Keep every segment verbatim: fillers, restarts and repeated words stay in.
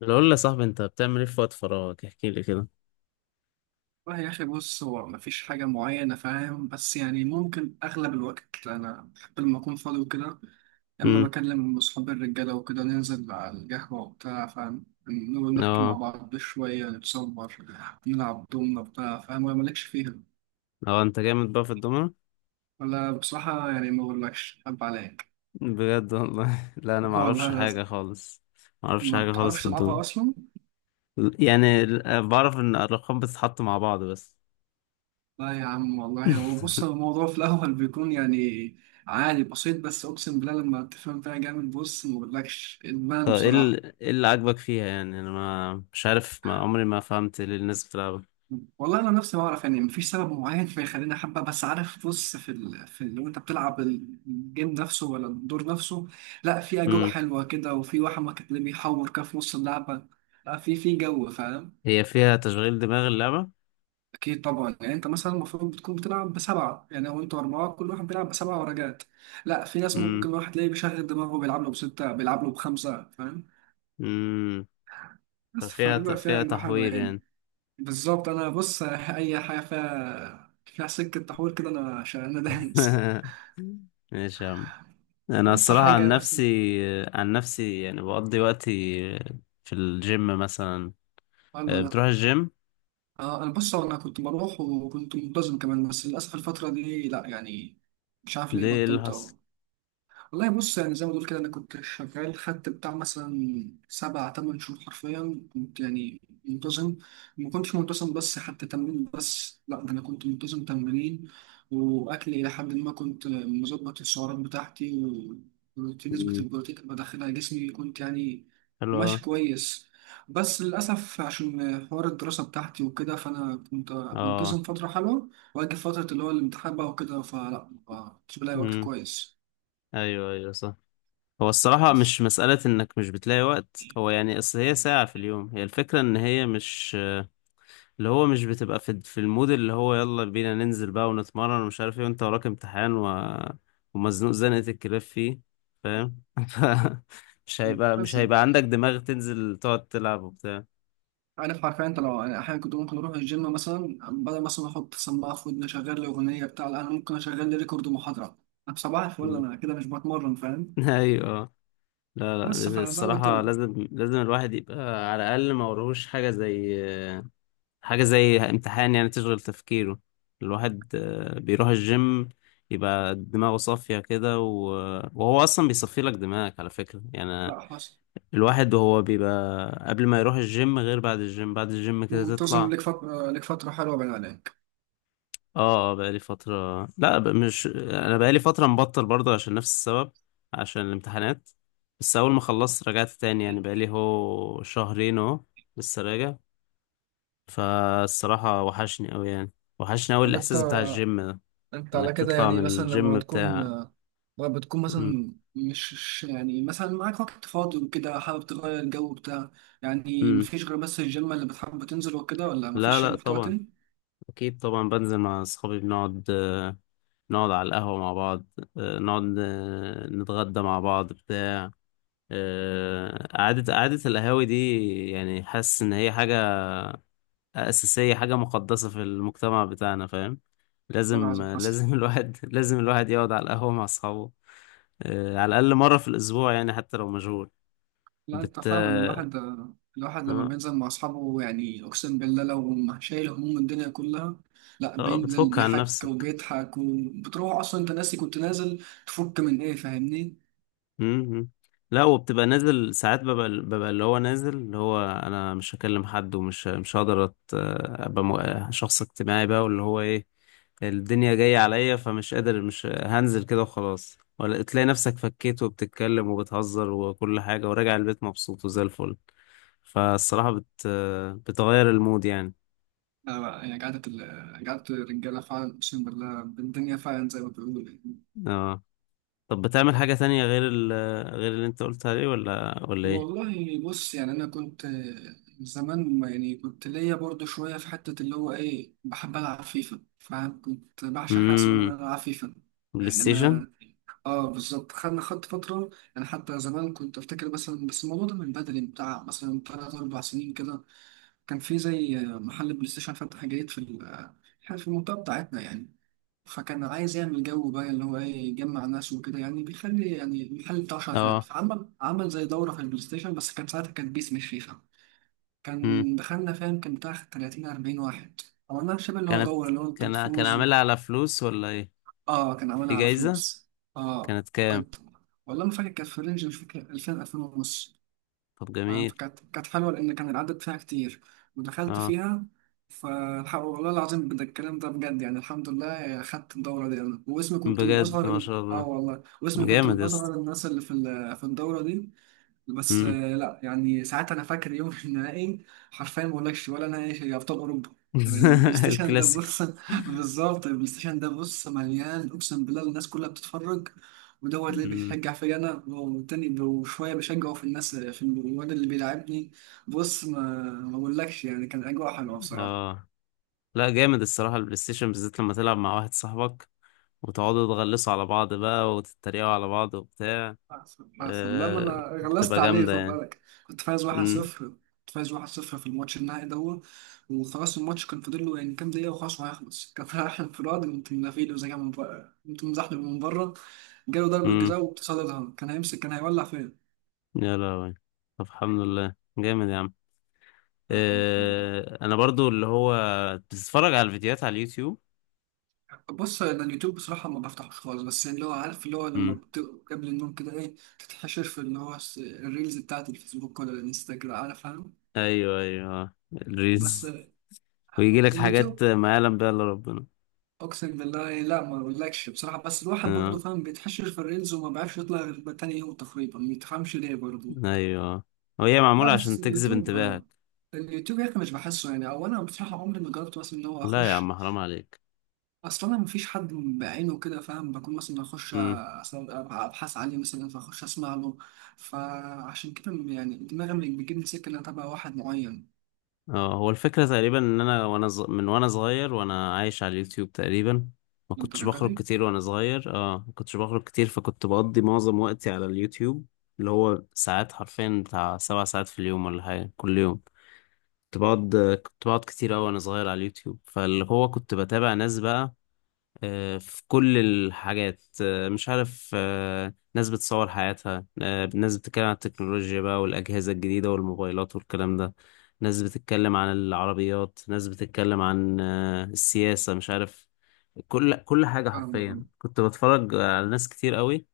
لو قول لي يا صاحبي انت بتعمل ايه في وقت فراغك؟ احكي لي كده. والله يا أخي، بص، هو مفيش حاجة معينة فاهم. بس يعني ممكن أغلب الوقت أنا بحب لما أكون فاضي وكده، يا إما امم بكلم أصحابي الرجالة وكده، ننزل على القهوة وبتاع فاهم، نقعد نحكي مع اه، بعض شوية، نتصور، نلعب دومنا بتاع فاهم. ولا مالكش فيها؟ اه، انت جامد بقى في الدومنة. ولا بصراحة يعني ما أقولكش أحب عليك. بجد والله. لا، انا ما والله اعرفش حاجه لازم. خالص. ما اعرفش ما حاجه خالص بتعرفش في تلعبها الدومنة. أصلا. يعني ال- آه، بعرف ان الارقام بتتحط مع بعض بس. لا يا عم، والله هو بص هو الموضوع في الأول بيكون يعني عادي بسيط، بس أقسم بالله لما تفهم فيها جامد، بص ما بقولكش طب إدمان ايه بصراحة. ال- ايه اللي عاجبك فيها؟ يعني انا ما مش عارف، ما عمري ما فهمت ليه الناس بتلعبها. والله أنا نفسي ما أعرف، يعني مفيش سبب معين فيخليني أحبها. بس عارف، بص، في ال... في ال... لو أنت بتلعب الجيم نفسه ولا الدور نفسه، لا، في أجواء امم حلوة كده، وفي واحد ما كان بيحور كده في نص اللعبة. لا، في في جو فاهم. هي فيها تشغيل دماغ اللعبة؟ أكيد طبعا، يعني أنت مثلا المفروض بتكون بتلعب بسبعة. يعني هو أنتوا أربعة، كل واحد بيلعب بسبعة ورقات. لا، في ناس امم ممكن واحد تلاقيه بيشغل دماغه بيلعب له بستة، بيلعب له بخمسة فاهم. امم بس ففيها ت- فبيبقى فيها فيها أجواء حلوة تحوير يعني. يعني. بالظبط. أنا بص، أي حاجة فيها فيها سكة تحويل كده، أنا عشان أنا دايس. ماشي يا عم. انا بس الصراحه عن حاجة مثلا نفسي، عن نفسي يعني بقضي وقتي في الجيم مثلا. حلوة آه، ده. بتروح الجيم؟ آه، أنا بص، هو أنا كنت بروح وكنت منتظم كمان، بس للأسف الفترة دي لا يعني، مش عارف ليه ليه؟ إيه اللي بطلت حصل؟ أهو. والله بص، يعني زي ما تقول كده، انا كنت شغال، خدت بتاع مثلا سبع تمن شهور حرفيا كنت يعني منتظم. ما كنتش منتظم بس حتى تمرين، بس لا ده انا كنت منتظم تمرين واكلي، الى حد ما كنت مظبط السعرات بتاعتي، وفي نسبة مم. البروتين اللي بدخلها جسمي، كنت يعني حلو أوي. ماشي كويس. بس للأسف عشان حوار الدراسة بتاعتي وكده، فأنا كنت اه. منتظم فترة حلوة، وأجي فترة اللي هو الامتحان بقى وكده فلا، ما كنتش بلاقي وقت امم. كويس. ايوه، ايوه، صح. هو الصراحه بس مش مساله انك مش بتلاقي وقت، هو يعني اصل هي ساعه في اليوم، هي الفكره ان هي مش اللي هو، مش بتبقى في في المود اللي هو يلا بينا ننزل بقى ونتمرن ومش عارف ايه، وانت وراك امتحان و... ومزنوق زنقة الكلاب فيه، فاهم؟ ف- مش هيبقى مش حسن. هيبقى عندك دماغ تنزل تقعد تلعب وبتاع. عارف، حرفيا انت، لو انا احيانا كنت ممكن اروح الجيم مثلا، بدل مثلا احط سماعه في ودني اشغل لي اغنيه بتاع، لا، انا ممكن اشغل لي ريكورد محاضره. انا صباح الفل، مم. انا كده مش بتمرن فاهم. ايوه. لا، بس لا، فانا زي ما قلت الصراحة لك. لازم لازم الواحد يبقى على الأقل ما وراهوش حاجة، زي حاجة زي امتحان يعني تشغل تفكيره. الواحد آه، بيروح الجيم يبقى دماغه صافية كده، و... وهو أصلا بيصفي لك دماغك على فكرة يعني. لا حصل. الواحد وهو بيبقى قبل ما يروح الجيم غير بعد الجيم بعد الجيم كده منتظم تطلع. لك فتره لك فتره حلوه بين عليك. اه، اه، بقالي فترة، لا ب- مش، انا بقالي فترة مبطل برضه عشان نفس السبب، عشان الامتحانات. بس اول ما خلصت رجعت تاني، يعني بقالي هو شهرين اهو، لسه راجع. فالصراحة وحشني اوي يعني، وحشني اوي طب انت الاحساس بتاع الجيم ده، انت على انك كده تطلع من يعني مثلا لما الجيم تكون، بتاع. لما بتكون م- مثلا مش مش- يعني مثلا معاك وقت فاضي وكده، حابب تغير الجو بتاع، يعني م. مفيش غير بس الجيم اللي بتحب تنزل وكده؟ ولا لا، مفيش لا، يعني محتوى طبعا، تاني؟ اكيد طبعا بنزل مع اصحابي، بنقعد، نقعد على القهوة مع بعض، آه، نقعد، آه، نتغدى مع بعض بتاع، آه، قعدة، قعدة القهاوي دي. يعني حاسس إن هي حاجة أساسية، حاجة مقدسة في المجتمع بتاعنا، فاهم؟ ولا عايز لازم، حصل. لازم، الواحد لازم الواحد يقعد على القهوة مع أصحابه، آه، على الأقل مرة في الأسبوع يعني حتى لو مشغول. لا بت انت فعلا، آه الواحد الواحد لما بينزل مع اصحابه، يعني اقسم بالله لو ما شايل هموم الدنيا كلها. لا، آه، بينزل بتفك عن بيحك نفسك. وبيضحك، وبتروح اصلا انت ناسي كنت نازل تفك من ايه، فاهمني؟ مم. لا، وبتبقى نازل ساعات، ببقى ببقى اللي هو نازل، اللي هو انا مش هكلم حد، ومش مش هقدر أت- ابقى مو- شخص اجتماعي بقى، واللي هو ايه، الدنيا جاية عليا، فمش قادر، مش هنزل كده وخلاص. ولا تلاقي نفسك فكيت وبتتكلم وبتهزر وكل حاجة وراجع البيت مبسوط وزي الفل. فالصراحة بت بتغير المود يعني. لا لا، يعني قعدة ال- قعدة الرجالة فعلا، اقسم بالله الدنيا فعلا زي ما بيقولوا يعني. اه. طب بتعمل حاجة تانية غير ال غير اللي انت قلت عليه، ولا ولا ايه؟ والله بص، يعني انا كنت زمان ما- يعني كنت ليا برضو شويه في حته اللي هو ايه، بحب العب فيفا، فكنت بعشق حاجه اسمها ان امم انا العب فيفا. بلاي يعني ستيشن؟ انا، اه بالظبط، خدنا خدت فتره. انا حتى زمان كنت افتكر مثلا، بس الموضوع ده من بدري بتاع مثلا ثلاث اربع سنين كده، كان في زي محل بلاي ستيشن فتح جديد في ال- إحنا في المنطقة بتاعتنا يعني. فكان عايز يعمل جو بقى، اللي هو ايه، يجمع ناس وكده، يعني بيخلي يعني المحل بتاعه شغال، اه، فعمل عمل زي دورة في البلاي ستيشن، بس كان ساعتها كان بيس مش فيفا. كان دخلنا فاهم، كان بتاع تلاتين أربعين واحد. عملناها شبه اللي هو كانت دورة، اللي هو انت كان كان تفوز و... عاملها على فلوس ولا ايه؟ اه كان في عملها على جايزة؟ فلوس. اه كانت كام؟ كنت. والله ما فاكر، كانت في رينج مش فاكر، ألفين ألفين ونص. طب آه، جميل. فكانت كانت حلوة لأن كان العدد فيها كتير، ودخلت اه، فيها. فالحق والله العظيم بجد، الكلام ده بجد يعني، الحمد لله خدت الدورة دي. أنا واسمي كنت من بجد أصغر ما ال- شاء آه الله، والله واسمي كنت جامد من يا اسطى. أصغر الناس اللي في ال- في الدورة دي. بس مم. آه، لا يعني ساعات انا فاكر يوم في النهائي، حرفيا ما اقولكش، ولا نهائي في ابطال اوروبا. يعني البلاي ستيشن ده الكلاسيكو. بص، بالظبط، البلاي ستيشن ده بص مليان، اقسم بالله الناس كلها بتتفرج، ودوت اللي مم. بيشجع فيا انا، والتاني وشويه بشجعه في الناس في الواد اللي بيلعبني. بص، ما ما اقولكش، يعني كان اجواء حلوه بصراحه. اه. لا، جامد الصراحة البلاي ستيشن، بالذات لما تلعب مع واحد صاحبك وتقعدوا تغلسوا على بعض بقى وتتريقوا على بعض وبتاع. أحسن أحسن لما آه أنا غلست بتبقى عليه، جامدة خد يعني. بالك، كنت فايز مم. واحد صفر. كنت فايز واحد صفر في الماتش النهائي ده. وخلاص الماتش كان فاضل له يعني كام دقيقة وخلاص وهيخلص، كان رايح انفراد، قمت منافيله زي ما من بره، قمت مزحلق من بره، جاله ضربة مم. جزاء واتصدتها، كان هيمسك كان هيولع فين. يا لهوي. طب الحمد لله، جامد يا عم. يعني الحمد لله. آه انا برضو اللي هو بتتفرج على الفيديوهات على اليوتيوب. بص أنا اليوتيوب بصراحة ما بفتحوش خالص، بس يعني اللي هو عارف، اللي هو لما مم. بت... قبل النوم كده إيه، تتحشر في اللي هو الس- الريلز بتاعت الفيسبوك ولا الانستجرام، عارف فاهم. ايوه، ايوه، اه. بس الريز. ويجي لك حاجات اليوتيوب، ما يعلم بها الا ربنا. اقسم بالله لا، ما اقولكش بصراحه، بس الواحد آه. برضه فاهم بيتحشر في الريلز وما بيعرفش يطلع غير تاني يوم تقريبا، ما تفهمش ليه برضه. ايوه، وهي لا معموله بس عشان تجذب اليوتيوب انتباهك. اليوتيوب يا اخي مش بحسه يعني، او انا بصراحه عمري ما جربت مثلا ان هو لا يا اخش. عم، حرام عليك. اصلا انا مفيش حد بعينه كده فاهم، بكون مثلا اخش مم. اصلا ابحث عليه مثلا، فاخش اسمع له. فعشان كده يعني، دماغي بتجيبني سكه ان انا اتابع واحد معين اه، هو الفكره تقريبا ان انا، وانا ز... من وانا صغير وانا عايش على اليوتيوب تقريبا. ما كنتش للدرجه بخرج دي كتير وانا صغير، اه ما كنتش بخرج كتير، فكنت بقضي معظم وقتي على اليوتيوب، اللي هو ساعات حرفيا بتاع سبع ساعات في اليوم ولا حاجه كل يوم. كنت بقعد كنت بقعد كتير أوي وأنا صغير على اليوتيوب، فاللي هو كنت بتابع ناس بقى، آه، في كل الحاجات، آه، مش عارف، آه، ناس بتصور حياتها، آه، ناس بتتكلم عن التكنولوجيا بقى والأجهزة الجديدة والموبايلات والكلام ده، ناس بتتكلم عن العربيات، ناس بتتكلم عن آه، السياسة، مش عارف، كل كل حاجة حرفيا فاهم. كنت بتفرج على ناس كتير قوي.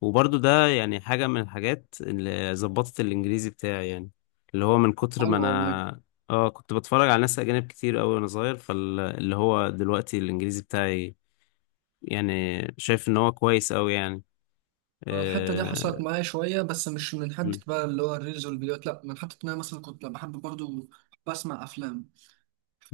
وبرضو ده يعني حاجة من الحاجات اللي ظبطت الإنجليزي بتاعي يعني، اللي هو من كتر ما حلو والله. أنا، اه، كنت بتفرج على ناس أجانب كتير قوي وأنا صغير، فاللي هو دلوقتي الإنجليزي بتاعي يعني شايف ان هو كويس قوي يعني. الحتة دي آه، حصلت معايا شوية، بس مش من حتة بقى اللي هو الريلز والفيديوهات، لأ، من حتة إن أنا مثلا كنت بحب برضو بسمع أفلام.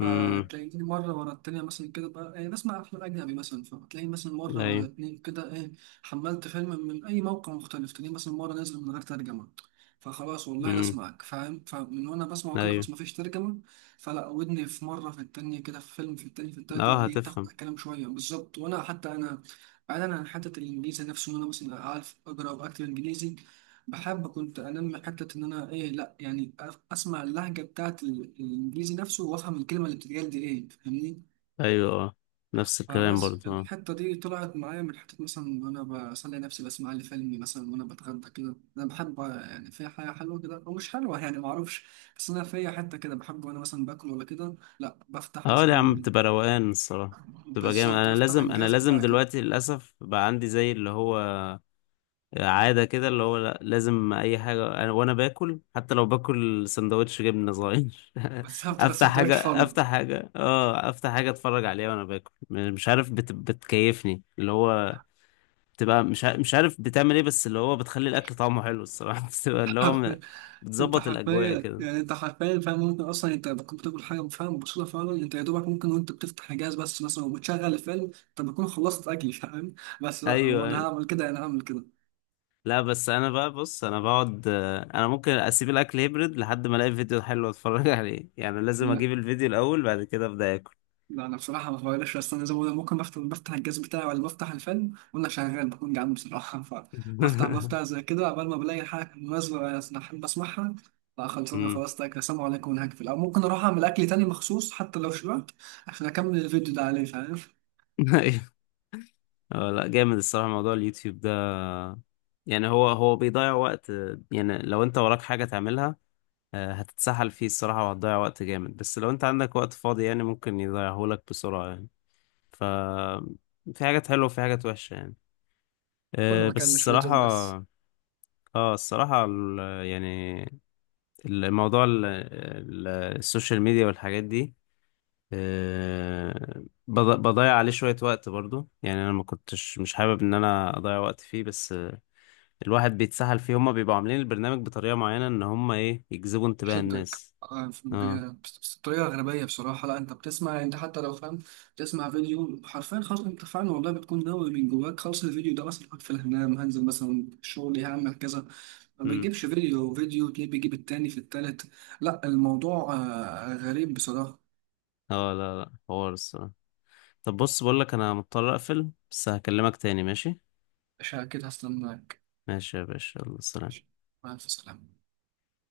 امم، مرة ورا التانية مثلا كده بقى، يعني بسمع أفلام أجنبي مثلا، فتلاقيني مثلا مرة ورا ايوه. اتنين كده إيه، حملت فيلم من أي موقع مختلف، تلاقيني مثلا مرة نازل من غير ترجمة. فخلاص والله لا امم، أسمعك فاهم، فمن وأنا بسمعه كده ايوه. خلاص مفيش ترجمة، فلا ودني في مرة في التانية كده، في فيلم في التاني في التالت، لا اه، بيتاخد هتفهم. الكلام شوية بالظبط. وأنا حتى أنا، بعيدا عن حتة الإنجليزي نفسه إن أنا مثلا عارف أقرأ وأكتب إنجليزي، بحب كنت انمي حته ان انا ايه، لا يعني أف- اسمع اللهجه بتاعت ال- الانجليزي نفسه وافهم الكلمه اللي بتتقال دي ايه، فاهمني. ايوه، اه، نفس الكلام فبس برضو، اه. الحته دي طلعت معايا من حته مثلا وانا بسلي نفسي، بسمع لي فيلم مثلا وانا بتغدى كده. انا بحب يعني، في حاجه حلوه كده او مش حلوه يعني ما اعرفش، بس انا في حته كده بحب وانا مثلا باكل ولا كده، لا بفتح اه يا عم، مثلا. بتبقى روقان الصراحه، بتبقى جامد. بالظبط، انا افتح لازم انا الجهاز لازم بتاعك كده. دلوقتي للاسف بقى عندي زي اللي هو عاده كده، اللي هو لا، لازم اي حاجه أنا وانا باكل، حتى لو باكل سندوتش جبنه صغير. بالظبط، بس افتح ما حاجه تقعدش فاضي. افتح حاجه اه افتح حاجه اتفرج عليها وانا باكل، مش عارف، بت... بتكيفني اللي هو، بتبقى مش ع- مش عارف بتعمل ايه، بس اللي هو بتخلي الاكل طعمه حلو الصراحه. بتبقى اللي هو م- انت بتظبط الاجواء حرفيا كده. يعني، انت حرفيا فاهم، ممكن اصلا انت بتكون بتاكل حاجه فاهم بسيطه فعلا، انت يا دوبك ممكن وانت بتفتح الجهاز بس مثلا وبتشغل الفيلم، انت بتكون خلصت اكل فاهم. بس لا، هو ايوه، انا أيوة. هعمل كده، انا هعمل كده. لا بس انا بقى، بص انا بقعد، آه، انا ممكن اسيب الاكل هيبرد لحد ما الاقي فيديو حلو اتفرج عليه، يعني لازم لا اجيب الفيديو الاول بعد كده ابدا اكل. لا، انا بصراحه ما بغيرش، بس انا زي ما بقول لك، ممكن بفتح بفتح الجهاز بتاعي ولا بفتح الفيلم وانا شغال بكون جعان بصراحه. فبفتح بفتح زي كده قبل ما بلاقي حاجه مناسبه انا احب اسمعها. لا خلاص انا أمم. خلاص تاكل، السلام عليكم ونهكفل، او ممكن اروح اعمل اكل تاني مخصوص حتى لو شبعت، عشان اكمل الفيديو ده عليه فاهم. ايوه. آه، لا جامد الصراحه موضوع اليوتيوب ده، يعني هو هو بيضيع وقت، آه، يعني لو انت وراك حاجه تعملها، آه، هتتسحل فيه الصراحه وهتضيع وقت جامد، بس لو انت عندك وقت فاضي يعني ممكن يضيعهولك بسرعه يعني. ف في حاجات حلوة وفي حاجات وحشة يعني. كله آه، بس مكان، مش في اليوتيوب بس. الصراحة، اه، الصراحة ال- يعني الموضوع، ال- ال- السوشيال ميديا والحاجات دي، آه، بض- بضيع عليه شوية وقت برضو يعني. أنا ما كنتش مش حابب إن أنا أضيع وقت فيه، بس آه، الواحد بيتسحل فيه، هما بيبقوا عاملين البرنامج بطريقة معينة إن هما إيه، يجذبوا انتباه شدك الناس. آه، ف- اه. ب- بس- بطريقة غربية بصراحة، لا انت بتسمع، انت حتى لو فاهم، بتسمع فيديو حرفيا خلاص انت فعلا والله بتكون ناوي من جواك خلاص، الفيديو ده مثلا هقعد في الهنام، هنزل مثلا شغلي، هعمل كذا، ما امم. بيجيبش فيديو، فيديو تلاقيه بيجيب التاني في التالت. لا الموضوع آه، غريب بصراحة. اه. لا، لا، حوار الصراحة. طب بص بقولك، أنا مضطر أقفل بس هكلمك تاني، ماشي؟ مش كده، هستناك. ماشي يا باشا، يلا ماشي. سلام. مع السلامة.